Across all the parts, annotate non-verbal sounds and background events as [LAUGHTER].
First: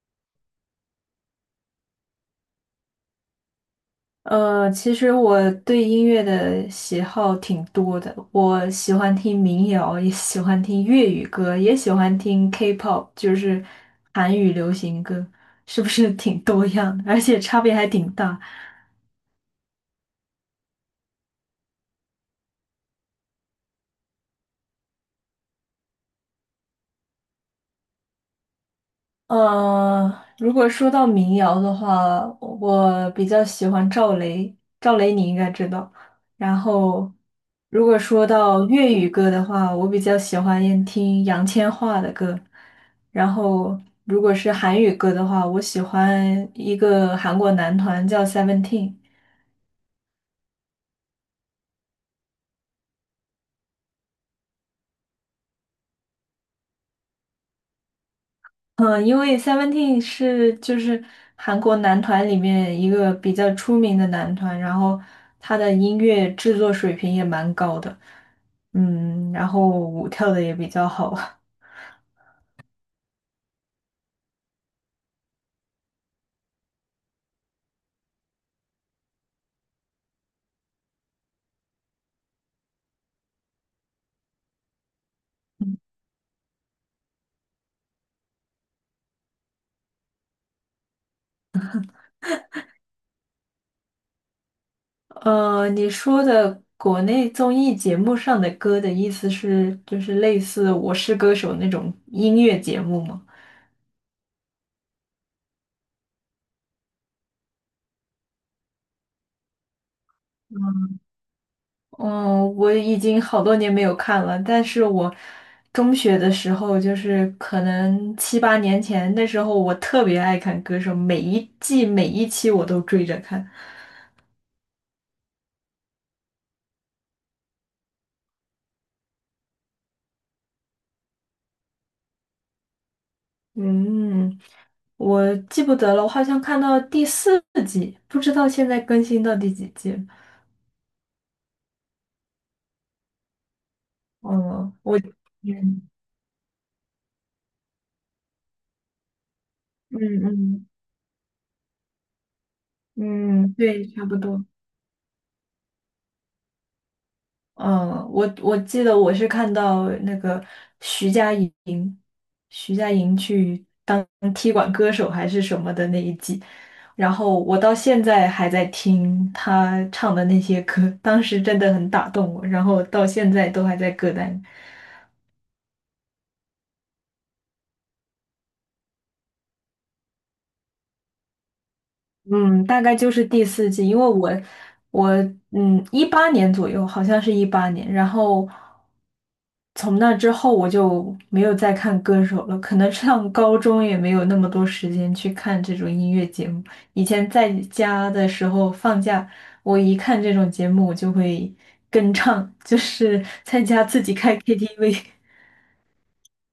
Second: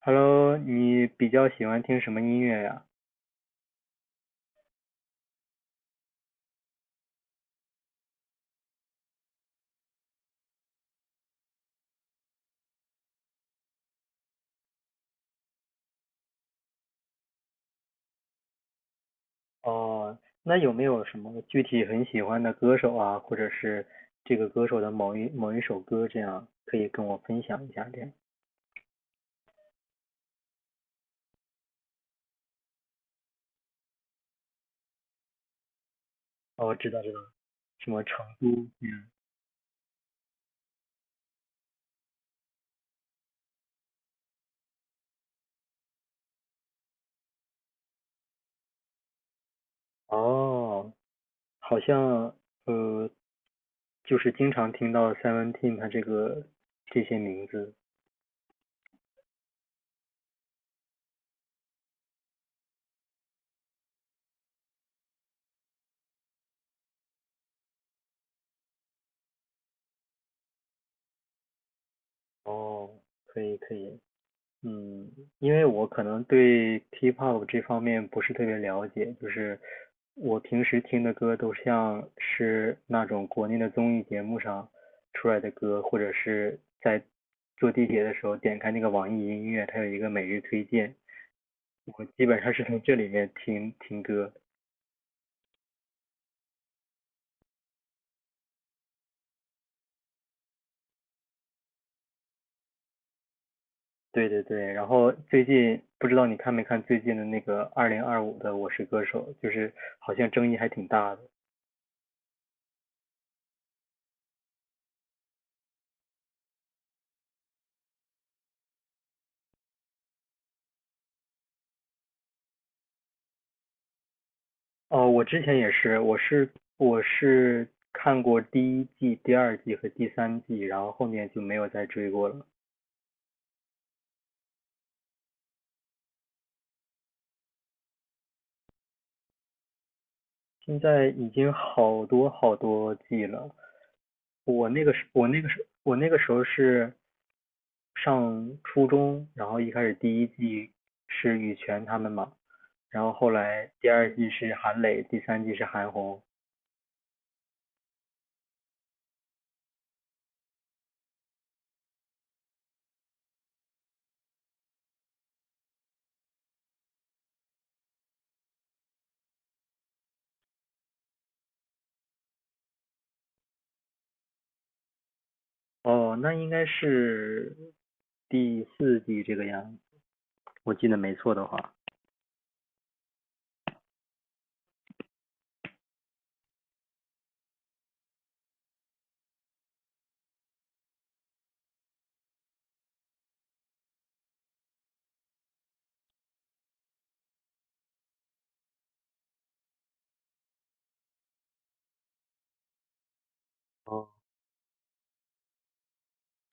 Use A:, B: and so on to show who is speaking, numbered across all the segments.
A: Hello，你比较喜欢听什么音乐呀？
B: 其实我对音乐的喜好挺多的，我喜欢听民谣，也喜欢听粤语歌，也喜欢听 K-pop，就是韩语流行歌，是不是挺多样的？而且差别还挺大。
A: 哦，那有没有什么具体很喜欢的歌手啊，或者是这个歌手的某一首歌，这样可以跟我分享一下？这样，
B: 呃，如果说到民谣的话，我比较喜欢赵雷，赵雷你应该知道。然
A: 哦，知道
B: 后，
A: 知道，
B: 如
A: 什
B: 果
A: 么成
B: 说
A: 都？
B: 到粤语
A: 嗯，
B: 歌的话，我比较喜欢听杨千嬅的歌。然后，如果是韩语歌的话，我喜欢一个韩国男团叫 Seventeen。
A: 哦，好像呃，就是经常听到 Seventeen 他这个这些名字。
B: 嗯，因为 Seventeen 就是韩国男团里面一个比较出名的男团，然后他的音乐制作水平也蛮高的，然后舞跳的也比较好。
A: 哦，可以可以。嗯，因为我可能对 K-pop 这方面不是特别了解，就是我平时听的歌都像是那种国内的综艺节目上出来的歌，或者是在坐地铁的时候点开那个网易音乐，它有一个每日推荐，我基本上是从这里面听听歌。
B: [LAUGHS] 你说的国内综艺节目上的歌的意思是，就是类似《我是歌手》那种音乐节目吗？
A: 对对对，然后最近不知道你看没看最近的那个2025的《我是歌手》，就是好像争议还挺大的。
B: 嗯，我已经好多年没有看了，但是我中学的时候，就是可能七八年前，那时候我特别爱看《歌手》，每一季每一期我都追着看。
A: 哦，我之前也是，我是看过第一季、第二季和第三季，然后后面就没有再追过了。
B: 嗯，我记不得了，我好像看到第四季，不知道现在更新到第几季了。
A: 现在已经好多好多季了。
B: 嗯，我。嗯
A: 我那个时候是上初中，然后一开始第
B: 嗯
A: 一
B: 嗯。
A: 季是羽泉他们嘛，然后后
B: 嗯，
A: 来
B: 对，
A: 第
B: 差
A: 二
B: 不
A: 季
B: 多。
A: 是韩磊，第三季是韩红。
B: 嗯，我记得我是看到那个徐佳莹，徐佳莹去当踢馆歌手还是什么的那一季，然后我到现在还在听她唱的那些歌，当时真的很打动我，然后到现在都还在歌单。
A: 哦，那应该是第4季这个样子，我记得没错的话。
B: 嗯，大概就是第四季，因为我一八年左右，好像是一八年，然后从那之后我就没有再看歌手了，可能上高中也没有那么多时间去看这种音乐节目。以前在家的时候放假，我一看这种节目，我就会跟唱，[LAUGHS] 就是在家自
A: 哦，
B: 己开 KTV。[LAUGHS]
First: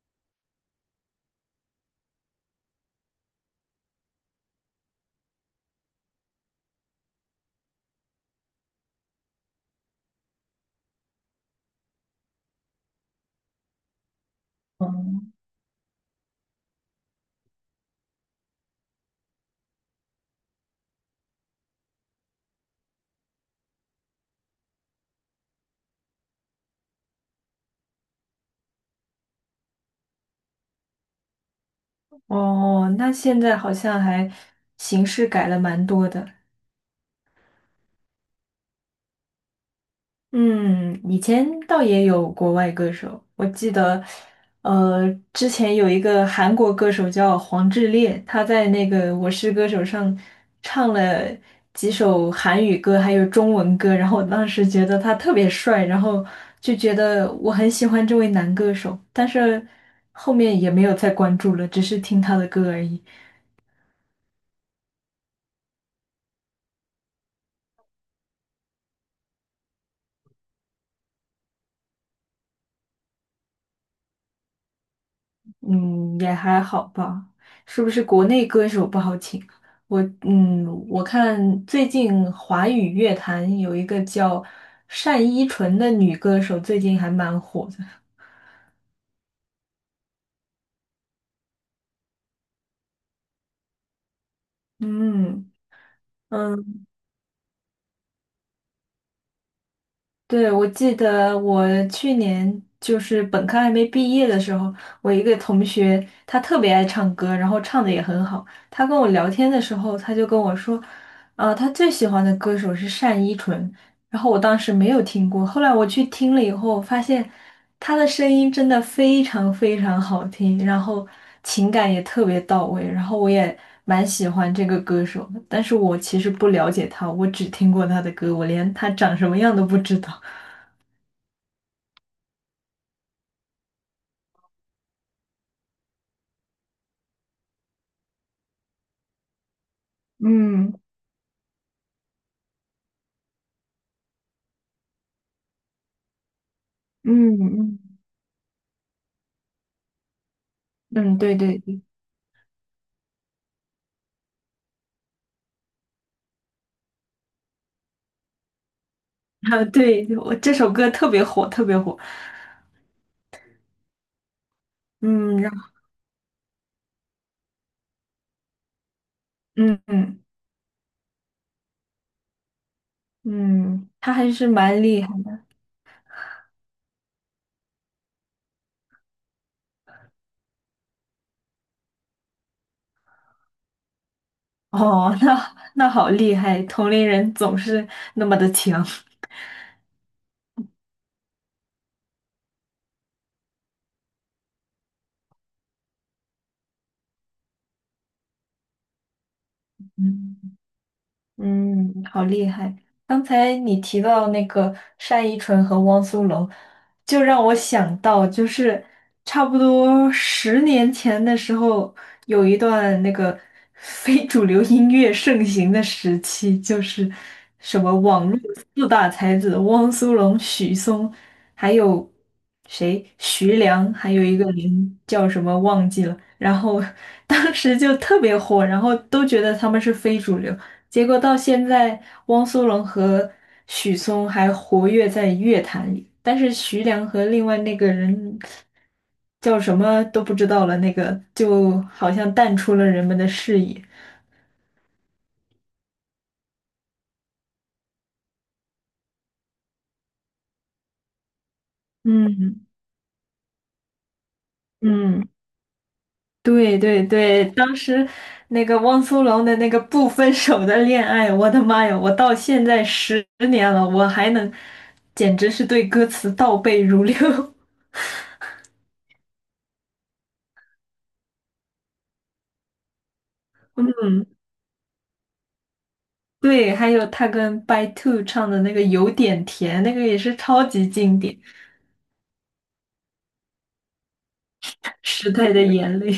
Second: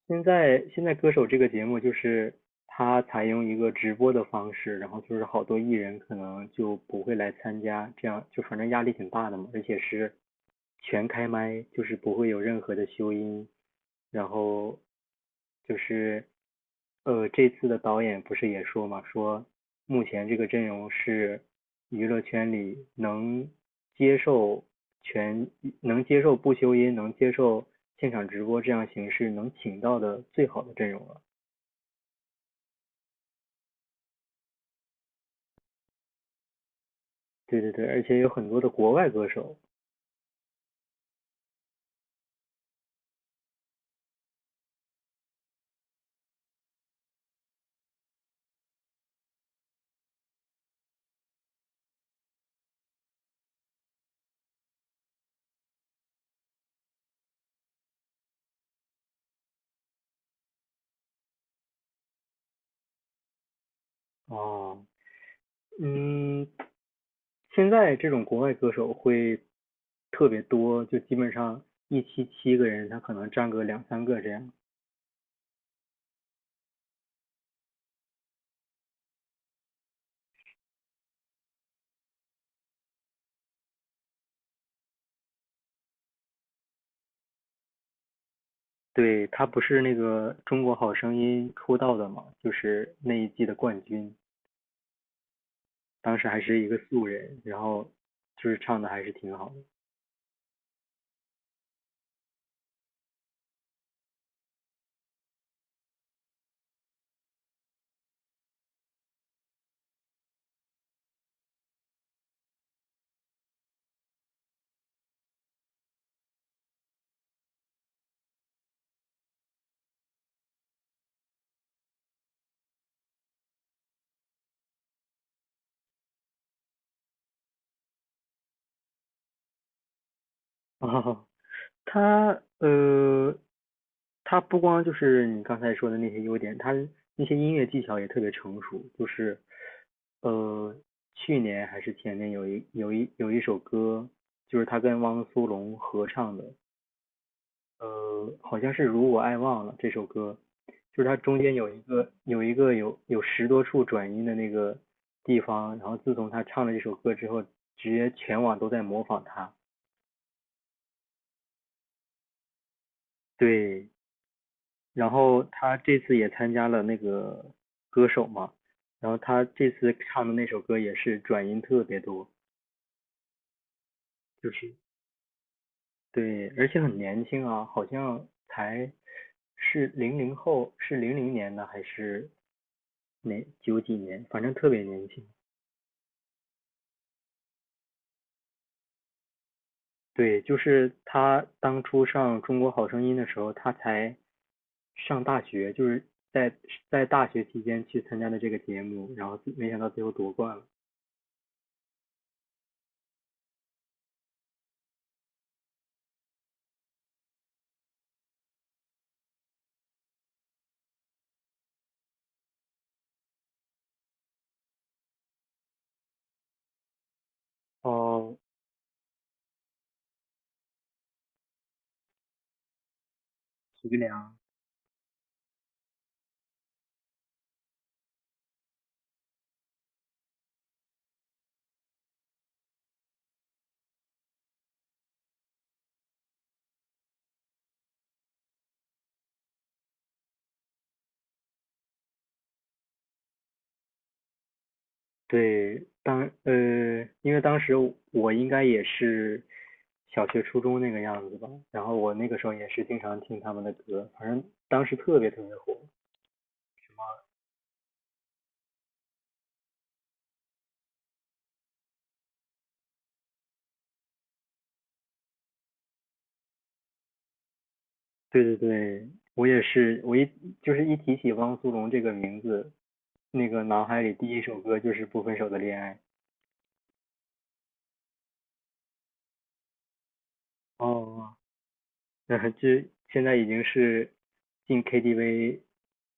A: 现在歌手这个节目就是他采用一个直播的方式，然后就是好多艺人可能就不会来参加，这样就反正压力挺大的嘛，而且是全开麦，就是不会有任何的修音，然后就是这次的导演不是也说嘛，说目前这个阵容是娱乐圈里能接受全能接受不修音，能接受现场直播这样形式能请到的最好的阵容了。
B: 哦，那现在好像还形式改了蛮多的。
A: 对对对，而且有很多的国外歌手。
B: 嗯，以前倒也有国外歌手，我记得，之前有一个韩国歌手叫黄致列，他在那个《我是歌手》上唱了几首韩语歌，还有中文歌，然后我当时觉得他特别帅，然后就觉得我很喜欢这位男歌手，但是后面也没有再关注了，只是听他的歌而已。
A: 哦，嗯，现在这种国外歌手会特别多，就基本上一期7个人，他可能占个2 3个这样。
B: 嗯，也还好吧。是不是国内歌手不好请？我看最近华语乐坛有一个叫单依纯的女歌手，最近还蛮火的。
A: 对，他不是那个《中国好声音》出道的嘛，就是那一季的冠军，
B: 嗯。
A: 当时还是一个
B: 嗯。
A: 素人，然后就是唱的还是挺好的。
B: 对，我记得我去年就是本科还没毕业的时候，我一个同学他特别爱唱歌，然后唱的也很好。他跟我聊天的时候，他就跟我说，啊、他最喜欢的歌手是单依纯。然后我当时没有听过，后来我去听了以后，发现他的声音真的非常非常好听，然后情感也特别到位，然后我也蛮喜欢这个歌手的。但是我其实不了解他，我只听过他的歌，我连他长什么样都不知道。
A: [LAUGHS] 啊，他呃，他不光就是你刚才说的那些优点，他那些音乐技巧也特别成熟，就是呃，
B: 嗯
A: 去年还是前年有一首歌，就是他跟汪苏泷合唱的，
B: 嗯嗯
A: 好像是《如我爱忘了》这首歌，就是它
B: 嗯。对
A: 中间
B: 对
A: 有一
B: 对。
A: 个有一个有有10多处转音的那个地方，然后自从他唱了这首歌之后，直接全网都在模仿他。
B: 啊，对，我这首歌特别火，特别火。
A: 对，然
B: 嗯，
A: 后
B: 然后
A: 他这次也参加了那个歌手嘛，然后他这
B: 嗯
A: 次
B: 嗯
A: 唱的那首歌也是转音特别多，
B: 嗯，他还是
A: 就是
B: 蛮厉害的。
A: 对，而且很年轻啊，好像才是零零后，是零零年的还是哪九几年，反正特别年
B: 哦，
A: 轻。
B: 那好厉害，同龄人总是那么的强。
A: 对，就是他当初上《中国好声音》的时候，他才上大学，就是在在大学期间去参加的这个节目，然后没想到
B: [LAUGHS]
A: 最后夺
B: 嗯。
A: 冠了。
B: 嗯，好厉害！刚才你提到那个单依纯和汪苏泷，就让我想到，就是差不多十年前的时候，有一段那个非主流音乐盛行的时期，就是什么网
A: 哦，
B: 络四大才子汪苏泷、许嵩，还有谁？徐
A: 徐
B: 良，
A: 俊
B: 还有
A: 良，
B: 一个人叫什么忘记了。然后 [LAUGHS] 当时就特别火，然后都觉得他们是非主流。结果到现在，汪苏泷和许嵩还活跃在乐坛里，但是徐良和另外那个人叫什么都不知道了，那个就好像淡出了人们的视野。
A: 对，因为当时我应该也是小学、初中那个样子吧，然后我那个时候
B: 嗯
A: 也是经常听他们的歌，反正当时特
B: 嗯，
A: 别特别火。
B: 对对对，当时那个汪苏泷的那个不分手的恋爱，我的妈呀，我到现在10年了，我还能，简直是对歌词倒背如流。
A: 对对对，我也是，就是一提起汪苏泷这个名字，那个脑海
B: [LAUGHS]
A: 里第1首歌就是《不分手的恋爱》，
B: 对，还有他跟 By Two 唱的那个有点甜，那个也是超级经
A: 哦，
B: 典，
A: [LAUGHS] 嗯，这现在已经是进
B: 《时代
A: KTV，
B: 的眼泪》。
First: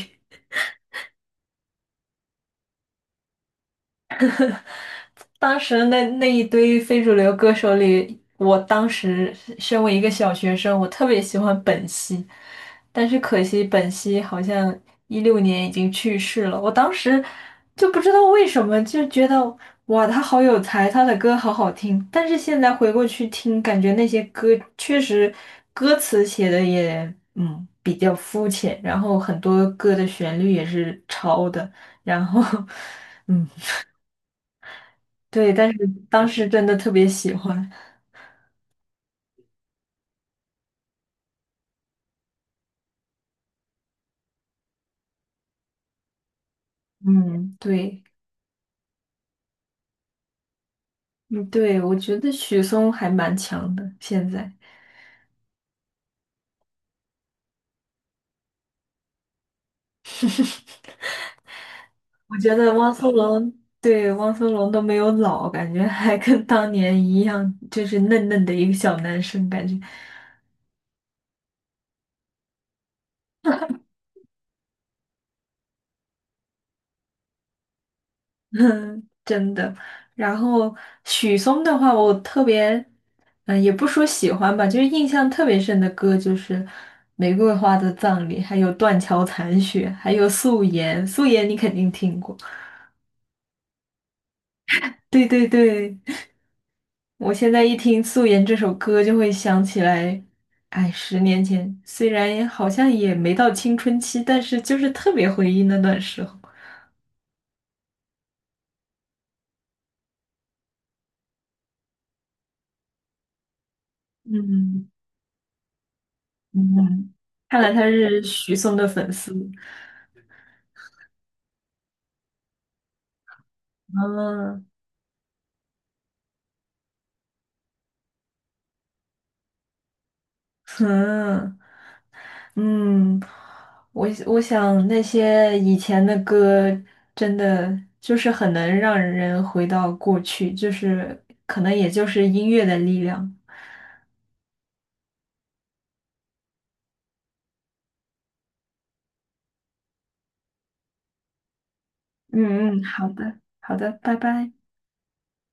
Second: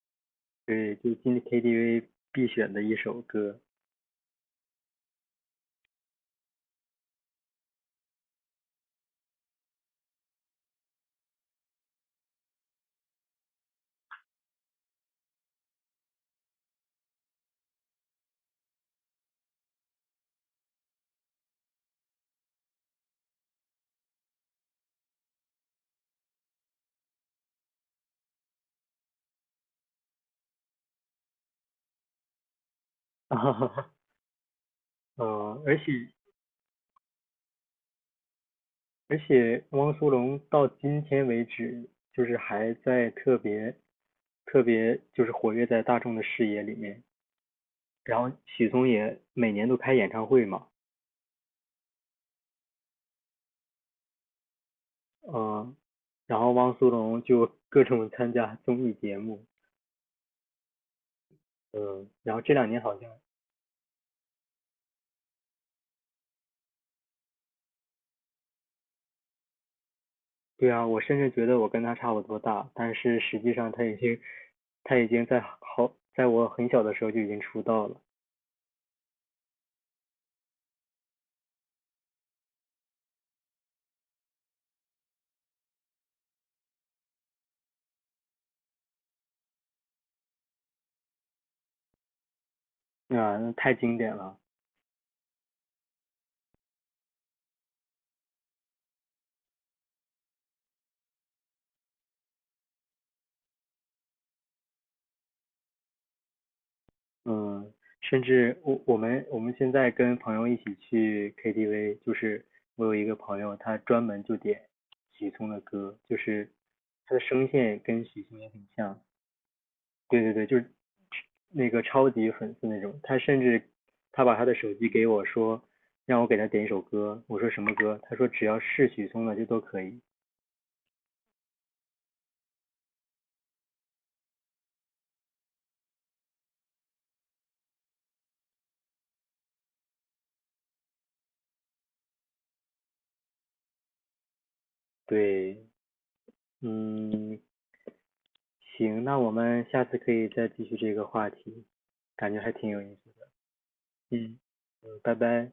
A: 对，就进 KTV 必选的一首歌。
B: 当时那一堆非主流歌手里，我当时身为一个小学生，我特别喜欢本兮，但是可惜本兮好像2016年已经去世了。我当时就不知道为什么，就觉得哇，他好有才，他的歌好好听。但是现在回过去听，感觉那些歌确实歌词写的也比较肤浅，然后很多歌的旋律也是抄的，然后 [LAUGHS]
A: [LAUGHS]
B: 嗯。
A: 哈哈
B: 对，
A: 嗯，
B: 但
A: 而
B: 是
A: 且
B: 当时真的特别喜欢。
A: 而且汪苏泷到今天为止，就是还在特别就是活跃在大众的视野里面。
B: 嗯，对。
A: 然后许嵩也每年都开演唱会嘛，
B: 嗯，对，我觉得许嵩还蛮强的。现在
A: 嗯，然后汪苏泷就各种参加综艺节目，嗯，然
B: 我
A: 后这
B: 觉
A: 两
B: 得
A: 年
B: 汪
A: 好像
B: 苏泷，对，汪苏泷都没有老，感觉还跟当年一样，就是嫩嫩的一个小男生，感觉。
A: 对啊，我甚至觉得我跟他差不多大，但是实际上他已经，在我很小的时候就已经出道了，
B: [LAUGHS] 嗯，真的。然后许嵩的话，我特别，也不说喜欢吧，就是印象特别深的歌就是《玫瑰花的葬礼》，还有《断桥残雪》，还有《素颜》，《素颜》你肯定听过。
A: 啊，那太经典了，
B: 对对对，我现在一听《素颜》这首歌，就会想起来，哎，十年前，虽然好像也没到青春期，但是就是特别回忆那段时候。
A: 嗯，甚至我们现在跟朋友一起去 KTV，就是我有一个朋友，他专门就点
B: 嗯
A: 许嵩的歌，就是他
B: 嗯，
A: 的声
B: 看来
A: 线
B: 他
A: 跟
B: 是
A: 许嵩也
B: 许
A: 很
B: 嵩的
A: 像，
B: 粉丝。
A: 对对对，就是那个超级粉丝那种，他甚至他把他的
B: 嗯
A: 手机给我说，让我给他点一首歌，我说什么歌？他说只要是许嵩的就都可以。
B: 嗯嗯，我想那些以前的歌，真的就是很能让人回到过去，就是可能也就是音乐的力量。
A: 对，嗯，行，那我们下次可以再继续这个话题，感觉还挺
B: 嗯
A: 有
B: 嗯，
A: 意
B: 好
A: 思。
B: 的，好的，拜
A: 嗯，
B: 拜。
A: 拜拜。